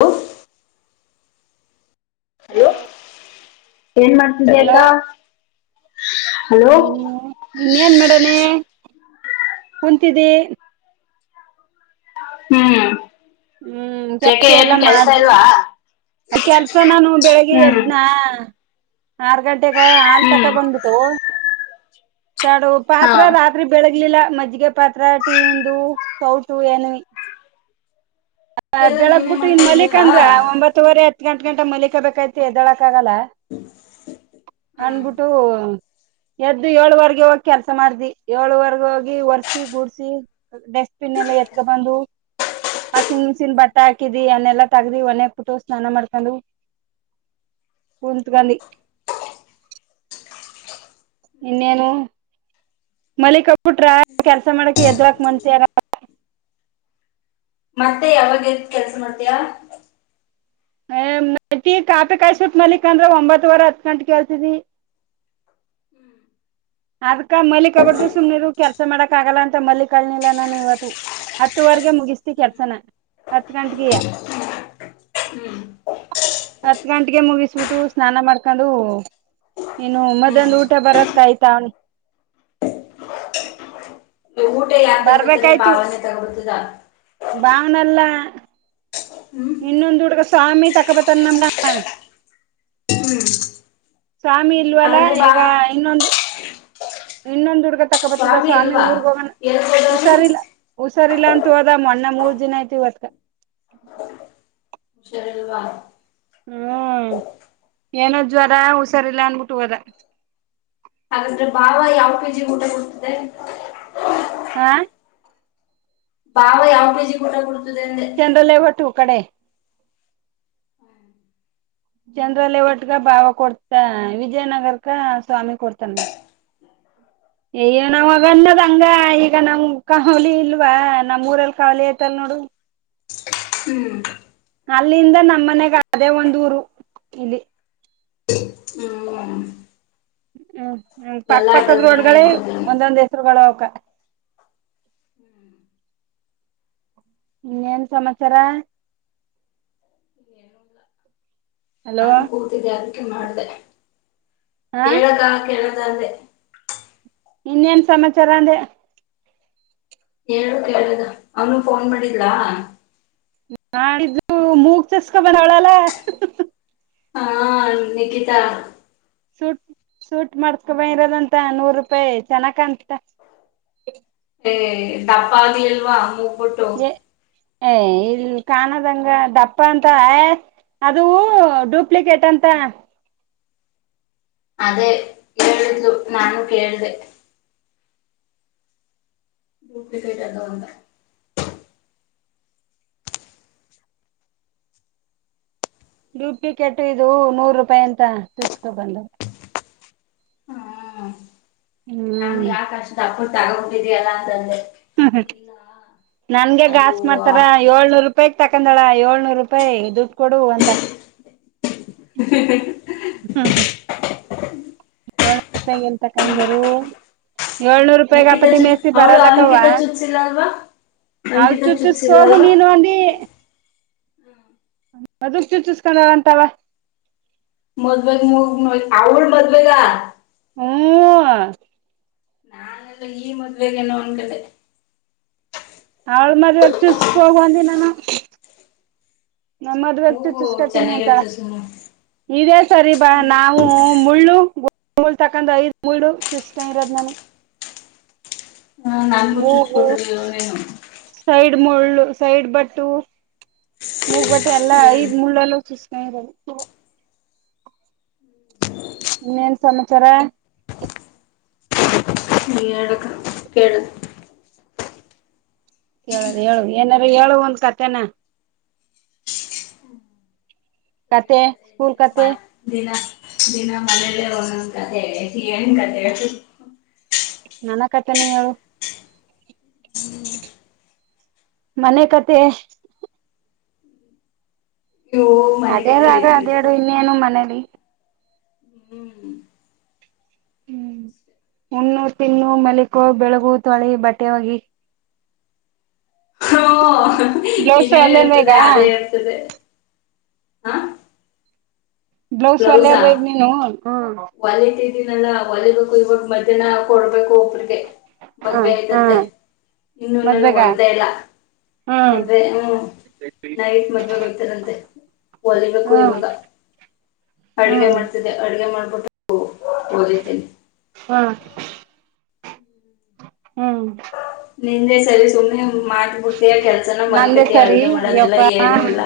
hello hello ಏನ್ hello ಮಾಡ್ತಿದ್ದ್ಯಾ ಅಕ್ಕ ಹಲೋ ಹ್ಮ್ ಇನ್ ಏನ್ ಮಾಡಣೆ ಕುಂತಿದ್ದಿ ಹ್ಮ್ ಹ್ಮ್ ಏಕೆ ಏನು ಕೆಲ್ಸ ಇಲ್ವಾ ಆ ಕೆಲ್ಸನಾನು ಬೆಳಿಗ್ಗೆ ಹ್ಮ್ ಎದ್ನ ಆರ್ ಗಂಟೆಗ ಹಾಲ್ ಹ್ಮ್ ತಕ ಬಂದ್ಬಿಟ್ಟು ತಡು ಹಾ ಪಾತ್ರ ರಾತ್ರಿ ಬೆಳಗ್ಲಿಲ್ಲ ಮಜ್ಜಿಗೆ ಪಾತ್ರೆ ಟಿ ಇಂದು ಸೌಟು ಏನು ವೇ ಎಲ್ಲ ಬೆಳಗ್ ನೀನೇ ಬಿಟ್ಟು ಇನ್ ಮಲಕ್ ಮಾಡ್ಕೊಬೇಕಾ ಅಂದ್ರ ಒಂಬತ್ತುವರೆ ಗಂಟ ಗಂಟ ಮಲಿಕಬೇಕು ಎದ್ದಳಕ್ ಆಗಲ್ಲ ಅನ್ಬಿಟ್ಟು ಎದ್ದು ಏಳು ವಾರಷ ಬೆಳಿಗ್ಗೆ ಹೋಗಿ ಕೆಲಸ ಮಾಡ್ದಿ ಏಳುವರೆಗ ಹೋಗಿ ಒರ್ಸಿ ಗೂಡಸಿ ಡಸ್ಟ್ಬಿನ್ ಎಲ್ಲ ಎತ್ಕ ಬಂದು ವಾಷಿಂಗ್ ಮಿಷಿನ್ ಬಟ್ಟ ಹಾಕಿದಿ ಅನ್ನೆಲ್ಲಾ ತಗ್ದಿ ಒನೆಯಾಗ ಪಟ್ಟ ಸ್ನಾನ ಮಾಡ್ಕೊಂಡ ಕುಂತಗಾಂಧಿ ಇನ್ನೇನು ಮಲ್ಲಿಕ್ಬ್ಬಿಟ್ರ ಕೆಲ್ಸ ಮಾಡಕ್ ಎದವಾಕ್ ಮನ್ಸ ಆಗ [unintelligible] ಮತ್ತೆ ಯಾವಾಗ ಎದ್ದ್ ಕೆಲ್ಸ ಮಾಡ್ತಯ ಏ ಟಿ ಕಾಪಿ ಕಾಯಬಿಟ್ ನಲ್ಲಿಕ್ ಅಂದ್ರೆ ಒಂಬತ್ತವರೆ ಹತ್ ಗಂಟೆಗೆ ಏಳ್ತಿದಿ [inaudible] ಅದಕಾ ಮಲ್ಲಿಕ ಬಾರ್ದು ಸುಮ್ನಿರು ಕೆಲ್ಸ ಮಾಡಕ್ ಆಗಲ್ಲ ಅಂತ ಮಲ್ಲಿ ಕಳನಿಲ್ಲ ನಾನು ಇವತ್ತು ಹತ್ತುವರೆಗೆ ಮುಗಿಸ್ತಿ ಕೆಲ್ಸನ ಹತ್ತು ಗಂಟಗೆಯ ಹ್ಮ್ ಹತ್ ಗಂಟೆಗೆ ಮುಗಿಸ್ಬಿಟ್ಟು ಸ್ನಾನ ಮಾಡ್ಕೊಂಡು ಇನು ಮದ್ಯಾನದ ಹ್ಮ್ ಊಟ ಬರತ್ ಕಾಯ್ತಾ ಅವನಿ ಊಟ ಯಾರ ತಗಬರ್ತಾರೆ ಭಾವನೆ ತಗೊಡ್ತದ ಇನ್ನೊಂದು ದೂಡುಗ ಸಾಮಿ ತಕ್ಕಪ್ಪತ ನ ಹ್ಮ್ ಸ್ವಾಮಿ ಇಲ್ವಲ್ಲ ಹಾಗಾದ್ರೆ ಬಾ ಈಗ ಇನ್ನೊಂದು ಇನ್ನೊಂದು ಹುಡುಗ ತಕಬರ್ತಿದ ಸ್ವಾಮಿ ಊರ್ಗ ಹೋಗಣ ಎಲ್ಗೋದವನು ಹುಷಾರಿಲ್ಲ ಹುಸಾರಿಲ್ಲ ಅಂತು ಹೋದ ಮಣ್ಣೆ ಮೂರ್ ಏನಾಯ್ತು ಒಕ [unintelligible] ಹುಷಾರಿರುವಾ ಹ್ಮ್ ಏನೋ ಜ್ವರ ಹುಷಾರಿಲ್ಲ ಅನ್ಬಿಟ್ಟ ಹೋದ ಹಾಗಂದ್ರೆ ಭಾವ ಯಾವ ಕೆ ಜಿ ಊಟ ಕೊಡ್ತದೆ ಹಾ [unintelligible] [unintelligible] ಚಂದ್ರಲೇವಟ್ಟು ಕಡೆ ಜನ್ರಲ್ಲೇ ಒಟ್ಗ ಭಾವ ಕೊಡ್ತ ವಿಜಯನಗರ್ಗ ಸ್ವಾಮಿ ಕೊಡ್ತಾನ [unintelligible] ಅಯ್ಯ ನಾವ್ಗ ಅನ್ನದ್ಂಗ ಈಗ ನಮ್ ಕಾವಲಿ ಇಲ್ವಾ ನಮ್ ಊರಲ್ಲಿ ಕಾವಲಿ ಯ್ತಲ್ ನೋಡು ಹ್ಮ್ ಅಲ್ಲಿಂದ ನಮ್ಮ ಮನೆಗ ಅದೇ ಒಂದ ಊರು ಇಲ್ಲಿ ಹ್ಮ ಹ್ಮ್ ಹ್ಮ ಪಕ್ಕ ಪಕ್ಕದ ರೋಡ್ಗಳೇ ಇರ್ತಿದ್ದೀನಿ ಒಂದೊಂದ್ ಹೆಸ್ರುಗಳು ಅವಕ ಇನ್ನೇನ್ ಸಮಾಚಾರ ಹ [unintelligible] ಹಲೋ ನಾನು ಕೂತಿದ್ದೆ ಅದಕ್ಕೆ ಮಾಡ್ದೆ ಹಾ ಹೇಳದ ಕೇಳದ ಅೆ [unintelligible] ಇನ್ನೇನ್ ಸಮಾಚಾರ ಅಂದೆ ಹೇಳು ಕೇಳದ ಅಮ್ಮು ಫೋನ್ ಮಾಡಿದಲಾ ಮಾಡಿದ್ಲು ಮೂಗ ಚುಚ್ಚಸ್ಕೊಂದ ಬಂದವಳಲ್ಲ ಹಾ ನಿಕಿತಾ ಸೂಟ್ ಸೂಟ್ ಮಾಡಸಕೊಂಬ ಇರೋದಂತ ನೂರು ರೂಪಾಯಿ ಚೆನ್ನಾಗ ಕಾಣತಿತ್ತ ಹೇ ದಪ್ಪ ಹಾಗಲ್ಲಿಲ್ವಾ ಮೂಗ್ ಬೂಟ್ಟು ಎ ಏ ಇಲ್ ಕಾಣದಂಗ ದಪ್ಪ ಅಂತ ಅದು ಡೂಪ್ಲಿಕೇಟ್ ಅಂತ ಅದೇ ಹೇಳಿದ್ಲು ನಾನು ಕೇಳ್ದೆ ಡ್ಯೂಪ್ಲಿಕೇಟ್ ಅದು ಅಂತ ಡೂಪ್ಲಿಕೇಟು ಇದು ನೂರು ರೂಪಾಯಿ ಅಂತ ಚಚ್ಚಸ್ಕೊಬಂದುವ ನಾನ್ ಹ್ಮ್ ಯಾಕ ಅಷ್ಟ ದಪ್ಪ ತಗೂಬಿಟಿದಿಯಲ್ಲ ಅಂತ ಅಂದೆ ನನ್ಗೆ ಗಾಸ್ ಮಾಡ್ತಾರ ಅದು ಏಳ್ನೂರು ರೂಪಾಯಕ್ ತಕೊಂಡಳ ಏಳ್ ನೂರು ರೂಪಾಯಿ ದುಡ್ಡು ಕೊಡು ಅಂತ ಹ್ಮ ಹ ಎಳನೂರಪಾಯಗ ಎಲ್ಲಿ ತಕಾಂದಿರು ಏಳ್ನೂರು ರೂಪಾಯಿಗ ನಿಕಿತಾ ಅಪಾಟಿ ಚುಚ್ ಮೇಯಸಿ ಅವಳು ಬರಲ್ಲಕ್ಕವ ಅಂಕಿತಾ ಚುಚ್ಸಿಲ್ಲ ಅಲ್ವಾ ಅಲ್ ಅಂಕಿತಾ ಚುಚ್ಚಸೋಕ ಚುಚ್ಸಿಲ್ಲ ಹೋಗು ಅಲ್ವಾ ನೀನು ಅಂದಿ ಅದುಷ್ಟಿ ಚುಚ್ಚಸಕೂಂಡಲ್ಲ ಅಂತಲ್ಲ ಮದ್ವೆೇಗ್ ಎಂಗ ಹೋಗುನ ಅವಳ ಮದ್ವೆೇಗ ಹ್ಮ್ ನಾನೆಲ್ಲೂ ಈ ಮದ್ವೆೆಗೆ ಎನೋ ಅನ್ಕೊಂಡೆ ಅವಳ ಮದ್ವೆಲ್ಲಿ ಚುಚ್ಚಿಸ್ಕೊ ಹೋಗು ಅಂದೆ ನಾನು ನನ್ ಮದುವೆ ಮೂಗು ಚುಚ್ಚುಸ್ಕೊತಿನಿ ಅಂತ ಚೆನ್ನಾಗಿರುತ್ತೆ ಸುಮ್ಮನೆ ಇದೇ ಸರಿ ಬಾ ಹ್ಮ್ ನಾವು ಮುಳ್ಳು ಮೂಳ್ ತಕೊಂಡ್ ಐದ್ ಮೂಳು ಚುಚ್ಚಸೋಕಂದ ಇರೋದ್ ನಾನು ಹ ನನ್ಗೂ ಚುಚ್ ಮೂಗು ಕೊಟ್ಟಿರ್ಲಿಲ್ಲವ ಎನು ಸೈಡ್ ಮುಳ್ಳು ಸೈಡ್ ಬಟ್ಟು ಮೂಗ್ ಬೂಟ್ಟು ಎಲ್ಲಾ ಐದ್ ಮುಳ್ಳಲ್ಲು ಚುಚ್ಚಸ್ಕೊಂದ ಇರದು [unintelligible] ಇನ್ನೇನ್ ಸಮಾಚಾರ ಹೇಳ್ಬೇಕು ಕೇಳದು ಕೇಳದು ಹೇಳು ಏನಾರು ಹೇಳು ಒಂದ ಕಥೆನ ಕತೆೆ ಸ್ಕೂಲ್ ಕತೆ ದಿನಾ ದಿನ ಮನೇಲ್ಲೇ ಒಂದೂಂದ ಕತೆ ಏನ್ ಕತೆ ಹೇಳ್ತ ನನ ಕಥೆನೆ ಹೇಳು ಮನೆ ಕಥೆ ಇವು ಮನೆ ಕತೆ ಅದೇರಾಗ ಹೇಳಿ ಅದೇಳಡು ಇನ್ನೇನು ಮನೇಲಿ ಹ್ಮ್ ಹ್ಮ್ ಅಷ್ಟೇ ಹುಣ್ಣು ತಿನ್ನು ಮೆಲಿಕೋ ಬೆಳಗು ತೊಳಿ ಬಟ್ಟೆ ಹೋಗಿ ಬ್ಲೌಸು ಇನ್ನೇನ್ ಅಲ್ಲೇ ಅಲ್ವ ಇರ್ತದೆ ಈಗ ಅದೇ ಇರ್ತದೆ ಹಾ ಬ್ಲೌಸ್ ಓಲ್ಲೆಲ್ಲವ ಈಗ ನೀನು ನಲ್ಲ ಒಲಿಬೇಕು ಇವಾಗ ಮಧ್ಯಾಹನ ಕೊಡ್ಬೇಕು ಒಗೆ ಮದ್ವೆ ಹ್ಮ್ ಆಯ್ತಂತೆ ಹ್ಮ್ ಇನ್ನುೂ ನನ ಮದ್ವೆಗ ಒರ್ದ ಇಲ್ಲ ಹ್ಮ್ ಮದ್ವೆ ಹ್ಮ್ ನೈಟ್ ಮದ್ವೆ ಹೋಯ್ತಾರಂತೆ ಹೊಲಿಬೇಕು ಹ್ಮ್ ಇವಾಗ ಅಡ್ಗೆ ಮಾಡ್ತಿದ್ದೆ ಅಡ್ಗೆ ಮಾಡ್ಬಿಟ್ಟು ಹೊಲಿತೀನಿ ಹ್ಮ ಹ್ಮ್ ನಿಂದೇ ಸರಿ ಸುಮ್ಮನೆ ಮಾಡ್ಬಿಡ್ತಯ ಕೆಲ್ಸನ ನಂದೇ ಮಲ್ಕತಿ ಸರಿ ಅಡ್ಗೆ ಮಾಡೋದಿಲ್ಲ ಅಯ್ಯಪ್ಪ ಏನು ಇಲ್ಲ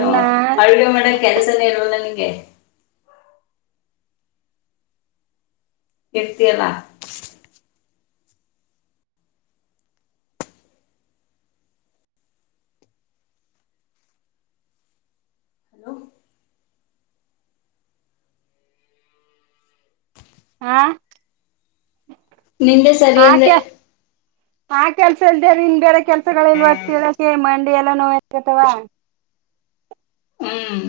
ನು ಅಳ್ಗೆ ಮಾಡ ಕೆಲಸನೇ ಇವಲ್ಲ ನಿ ಹ ಎಡ್ತಿಯಲ್ಲ ಹಲೋ ಹಾ ನಿಂದೆ ಸರಿ ಅಂದೆ ಆ ಕೆಲ್ಸ ಇಲ್ ನಿನ್ ಬೇರೆ ಕೆಲ್ಸ ಬರ್ತ ಎಲ್ಲ ನೋಕತವಾ ಹ್ಮ್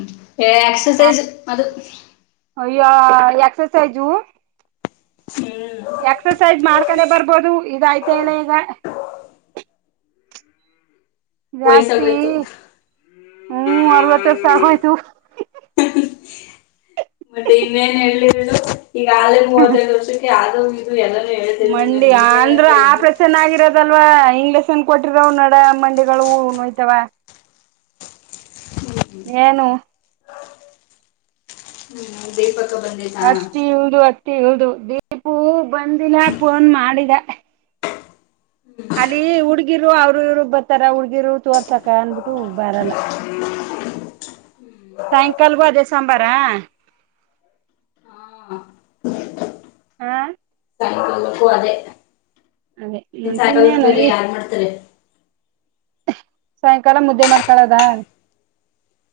ಎಕ್ಸಸೈಸ್ ಅದು ಅಯ್ಯ ಎಕ್ಸಸೈಜ ಹ್ಮ್ ಎಕ್ಸಸೈಜ್ ಮಾಡ್ಕೊಂಡೆ ಬರ್ಬೋದು ಇದಯ್ತ ಎಲ್ಲ ಈಗ ಜಾಸ್ತಿ ವಯಸ್ಸಾಗೋಯ್ತು ಹ್ಮ್ ಅರವತ್ತ ಶಾಕ ತು ಮತ್ತೆ ಇನ್ನೇನ್ ಹೇಳು ಈಗ ಆೇ ಮೂವತ್ತೈದು ವರ್ಷಕ್ಕೆ ಆದ ಮಂಡಿ ಅಂದ್ರ ಹೇಳಿ ಆಪ್ರೇಷನ್ ಆಗಿರೋದಲ್ವಾ ಹಂಗ್ ಲೆಸನ್ ಕೊಟ್ಟಿರಾವ ನಡ ಮಂಡಿಗಳು ನೋಯ್ತಾವ ಹ್ಮ್ ಏನು ಹ್ಮ್ ದೇಪ ಅಷ್ಟಿ ಇಳ್ದ ಅತ್ತಿ ಇಳ್ದ ದೀಪೂ ಬಂದಿಲ್ಲ ಫೋನ್ ಮಾಡಿದ ಅಲ್ಲಿ ಹುಡ್ಗಿರು ಅವ್ರು ಇವರು ಬರ್ತಾರ ಹುಡ್ಗಿ ಹಗಿರು ತೋರ್ಸಕ ಅನ್ಬಿಟ್ಟು ಬಾರಲ್ಲ ಸಾಯಂಕಾಲ ಪೂ ಅದೇ ಸಾಂಬಾರಾ ಹಾ ಹಾ ಕಕ್ಕು ಅದೇ ಅದೇ ನಿನ್ ಸಾಕ ಇನ್ನೇನು ಬೇರೆ ಈ ಯಾರ್ ಮಾಡ್ತಾರೆ ಸಾಯಂಕಾಲ ಮುದ್ದೆ ಮಾಡ್ಕಳದ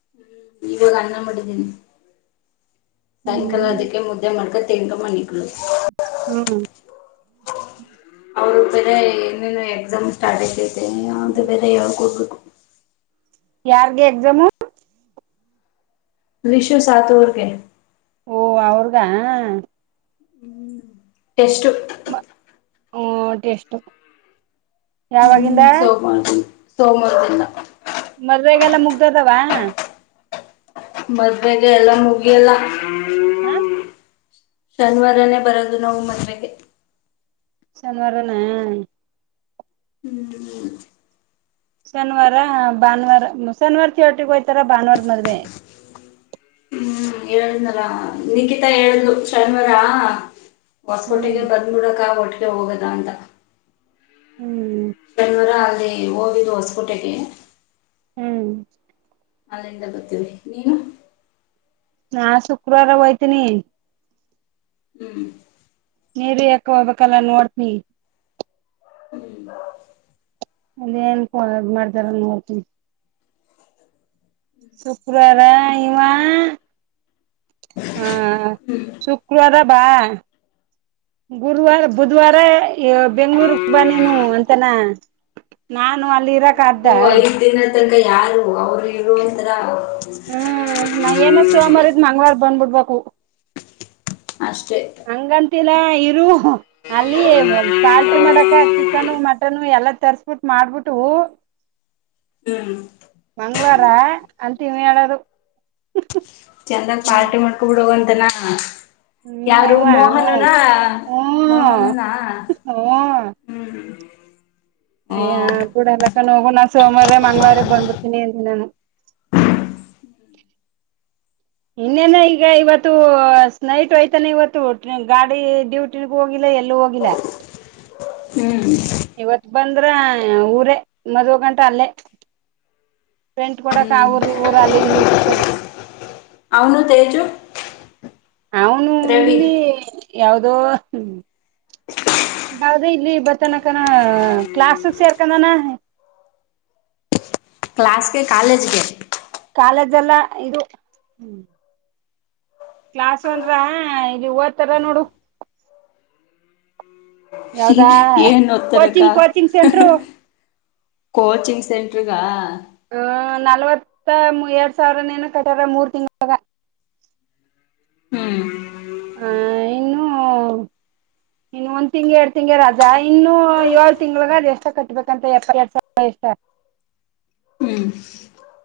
ಹ್ಮ್ ಇವಾಗ ಅನ್ನ ಮಾಡಿದೀನಿ ಸಾಯಂಕಾಲ ಹ್ಮ್ ಅದಕ್ಕೆ ಮುದ್ದೆ ಮಾಡ್ಕೊಂಡ ತಿನ್ಕೊ ಮಣಕ್ಳ ಹ್ಮ ಅವರು ಬೇರೆ ಏನೇನು ಎಕ್ಸಾಮ್ ಸ್ಟಾರ್ಟ್ ಆಐತತೆ ಅ್ರ ಬೇರೆ ಯಾವಕ್ ಹೋಗಬೇಕು ಯಾರ್ಗೆ ಎಕ್ಸಾಮು ವಿಷ್ವ ಸಾತುರ್ಗೆ ಓ ಅವ್ರಗ ಎಷ್ಟು ಹ್ಮ ಟೇಸ್ ಹ್ಮ್ ಸೋಮವಾರ ಸೋಮವಾರದಲ್ಲ ಮದ್ವೆೆಗೆಲ್ಲ ಮುಗ್ದದಾವ ಮದ್ವೆೆಗೆ ಎಲ್ಲ ಮುಗಿಯಲ್ಲ ಹಾ ಶನಿವಾರನೇ ಬರೋದು ನಾವು ಮದ್ವೆೆಗೆ ಸನವಾರಣ ಹ್ಮ್ ಶನಿವಾರ ಭಾನುವಾರ ಶನಿವಾರ ಹೋಗ್ತಾರೆ ಭಾನುವಾರ ಮದುವೆ ಹ್ಮ್ ಹೇಳುದ್ನಲ ನಖಿತಾ ಹೇಳ್ದು ಶನಿವಾರ ಹ್ಮ್ ಹೊಸಪೋಟಿಗೆ ಬಂದ್ಬಿಡಕ ಒಟ್ಟಿಗೆ ಹೋಗದ ಅಂತ ಹ್ಮ್ ಶನ್ವರ ಅಲ್ಲಿ ಹೋಗಿದ್ದು ಹೊಸಕೋಟೆಗೆ ಹ್ಮ್ ಅಲ್ಲಿಂದ ಗೊತ್ತೀವಿ ನೀನು ನಾ ಶುಕ್ರವಾರ ಹಯ್ತೀನಿ ಹ್ಮ್ ನೀವ ಯಕ ಹೋಗ್ಬೇಕಲ್ಲ ನೋಡ್ತನಿ ಇಲ್ಲ ಅದ ಏನ್ ಮಾಡ್ತಾರ ನೋಡ್ತ ಶುಕ್ರವಾರ ಇವಾ ಹಾ ಹ್ಮ್ ಹ್ಮ್ ಶುಕ್ರವಾರ ಬಾ ಗುರುವವಾರ ಬುಧವಾರ ಬೆಂಗಳೂರು ಬಾನನು ಅಂತನಾ ನಾನು ಅಲ್ಲಿ ಇರ ಹ ಐದ್ ದಿನ ತಂಗ ಯಾರು ಅವ್ರು ಹೇಳುವಂಥರ ಹ್ಮ್ ನಾ ಏನ ಸೋಮವಾರಿದ್ ಮಂಗವಾರ ಬಂದ್ಬಿಡ್ಬೇಕು ಅಷ್ಟೇ ಆಯತು ಹಂಗಂತಿಲ್ಲ ಇರು ಅಲ್ಲಿ ಪಾರ್ಟಿ ಮಾಡಕ ಚಿಕನು ಮಟನು ಎಲ್ಲ ತರ್ಸ್ಬಿಟ್ಟು ಮಾಡ್ಬಿಟ್ಟು ಹ್ಮ್ ಮಂಗಳವಾರ ಅಂತಮಿ ಆದು ಚಂದಾಗ್ ಪಾರ್ಟಿ ಮಾಡ್ಕೊ ಬಿಡೋಗಂತನಾ ಇವ ಯಾರು ಇವ ಮೋಹನುನಾ ಹ್ಮ್ ಮೋಹನನಾ ಹ್ಮ್ ಹ್ಮ್ ಹ್ಮ್ ಅಯ್ಯ ಪೂಡ ಎಲ್ಲಕ್ಕ ಹೋಗು ನಾು ಸೋಮವಾರ ಮಂಗಳವರ ಬಂದ್ಬಿಡ್ತೀನಿ ಅಂತ ನಾನು [inaudible] ಇನ್ನೇನ ಈಗ ಇವತ್ತು ಸ್ ನೈಟ್ ಯ್ತಾನ ಇವತ್ತು ಗಾಡಿ ಡ್ಯೂಟಿ ಹೋಗಿ ಹಿಲ್ಲ ಎಲ್ಲೂ ಹೋಗಿಲ್ಲ ಹ್ಮ್ ಇವತ್ ಬಂದ್ರ ಊರೇ ಮದುವೆ ಗಂಟ ಅಲ್ಲೇ ಫ್ರೆಂಟ್ ಕೊಡಕ ಹ್ಮ್ ಊರು ಊರು ಅಲ್ಲಿಲ್ಲಿಸದೆ ಅವನು ತೇಜು ರವಿ ಅದು ಬ ಇಲ್ಲಿ ಬತ್ತನಕಣ ಕ್ಲಾಸ್ ಯಾರ್ಕನಾನ ಕ್ಲಾಸ್ಗೆ ಕಾಲೇಜ್ಗೆ ಕಾಲೇಜೆಲ್ಲ ಇದು ಕ್ಲಾಸ್ ಒಂದ್ರ ಇದುವತ್ತರ ನೋಡು ಯಾವ್ದಾ ಏನ್ ಒತ್ತರಕ್ಕಾ ಕೋಚಿಂಗ್ ಕೋಚಿಂಗ್ ಸೆಂಟ್ರು ಕೋಚಿಂಗ್ ಸೆಂಟರ್ಗ ಹ ನಲ್ವತ್ತ ಎರಡ್ ಸಾವಿರನೇನ ಕಟ್ಟ್ಯಾರ ಮೂರ್ ತಿಂಗಳಾಗ ಹ್ಮ್ ಹಹ ಇನ್ನುೂ ಇನ್ನು ಒಂದ್ ತಿಂಗ್ ಎರಡ್ ತಿಂಗಳು ರಜಾ ಇನ್ನು ಏಳ್ ತಿಂಗ್ಳಗ ಅ್ ಎಷ್ಟ ಕಟ್ಬೇಕಂತ ಎಪ್ಪ ಎರಡ್ ಸಾವಿರಷ್ಟ ಹ ಹ್ಮ್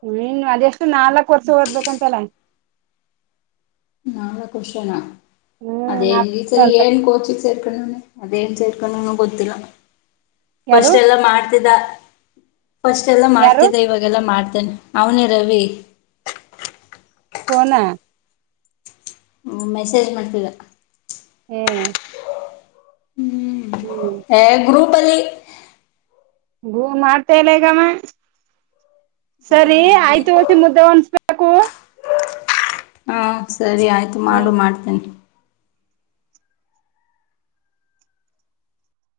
ಹ್ಮ್ ಇನ್ನು ಅದೆಷ್ಟು ನಾಲ್ಕ್ ವರ್ಷ ಓದ್ಬೇಕಂತಲ್ಲ ನಾಲ್ಕು ವರ್ಷನಾ ಹ್ಮ್ ಅದೇ ನಾಲ್ಕ್ ಈ ವರ್ಷ ಸರಿ ಅಂತ ಏನ್ ಕೋಚಿ ಸೇರ್ಕೊಂಡ ಅೇನ್ ಸೇರ್ಕೊಂಡ ಗೊತ್ತಿಲ್ಲ ಯಾರು ಫಸ್ಟ್ ಎಲ್ಲ ಮಾಡ್ತಿದ್ದ ಫಸ್ಟ್ ಎಲ್ಲ ಯಾರು ಮಾಡ್ತಿದ್ದೆ ಇವಾಗೆಲ್ಲ ಮಾಡ್ತೇನೆ ಅವನೇ ರವಿ ಪೋನ ಹ್ಞ ಮೆಸೇಜ್ ಮಾಡ್ತೀರ ಹ್ಮ್ ಹ್ಮ್ ಗ್ರೂಪ್ ಅಲ್ಲಿ ಹೂ ಮಾಡ್ತಲ್ಲ ಈಗಮ್ಮ ಹ್ಮ ಸರಿ ಅದ್ನೇ ಆಯ್ತು ಮುದ್ದೆ ಒನ್ಸ್ಬೇಕ ಹಕ್ಕ ಹಾ ಸರಿ ಆಯ್ತು ಹ್ಮ್ ಮಾಡು ಮಾಡ್ತೇನೆ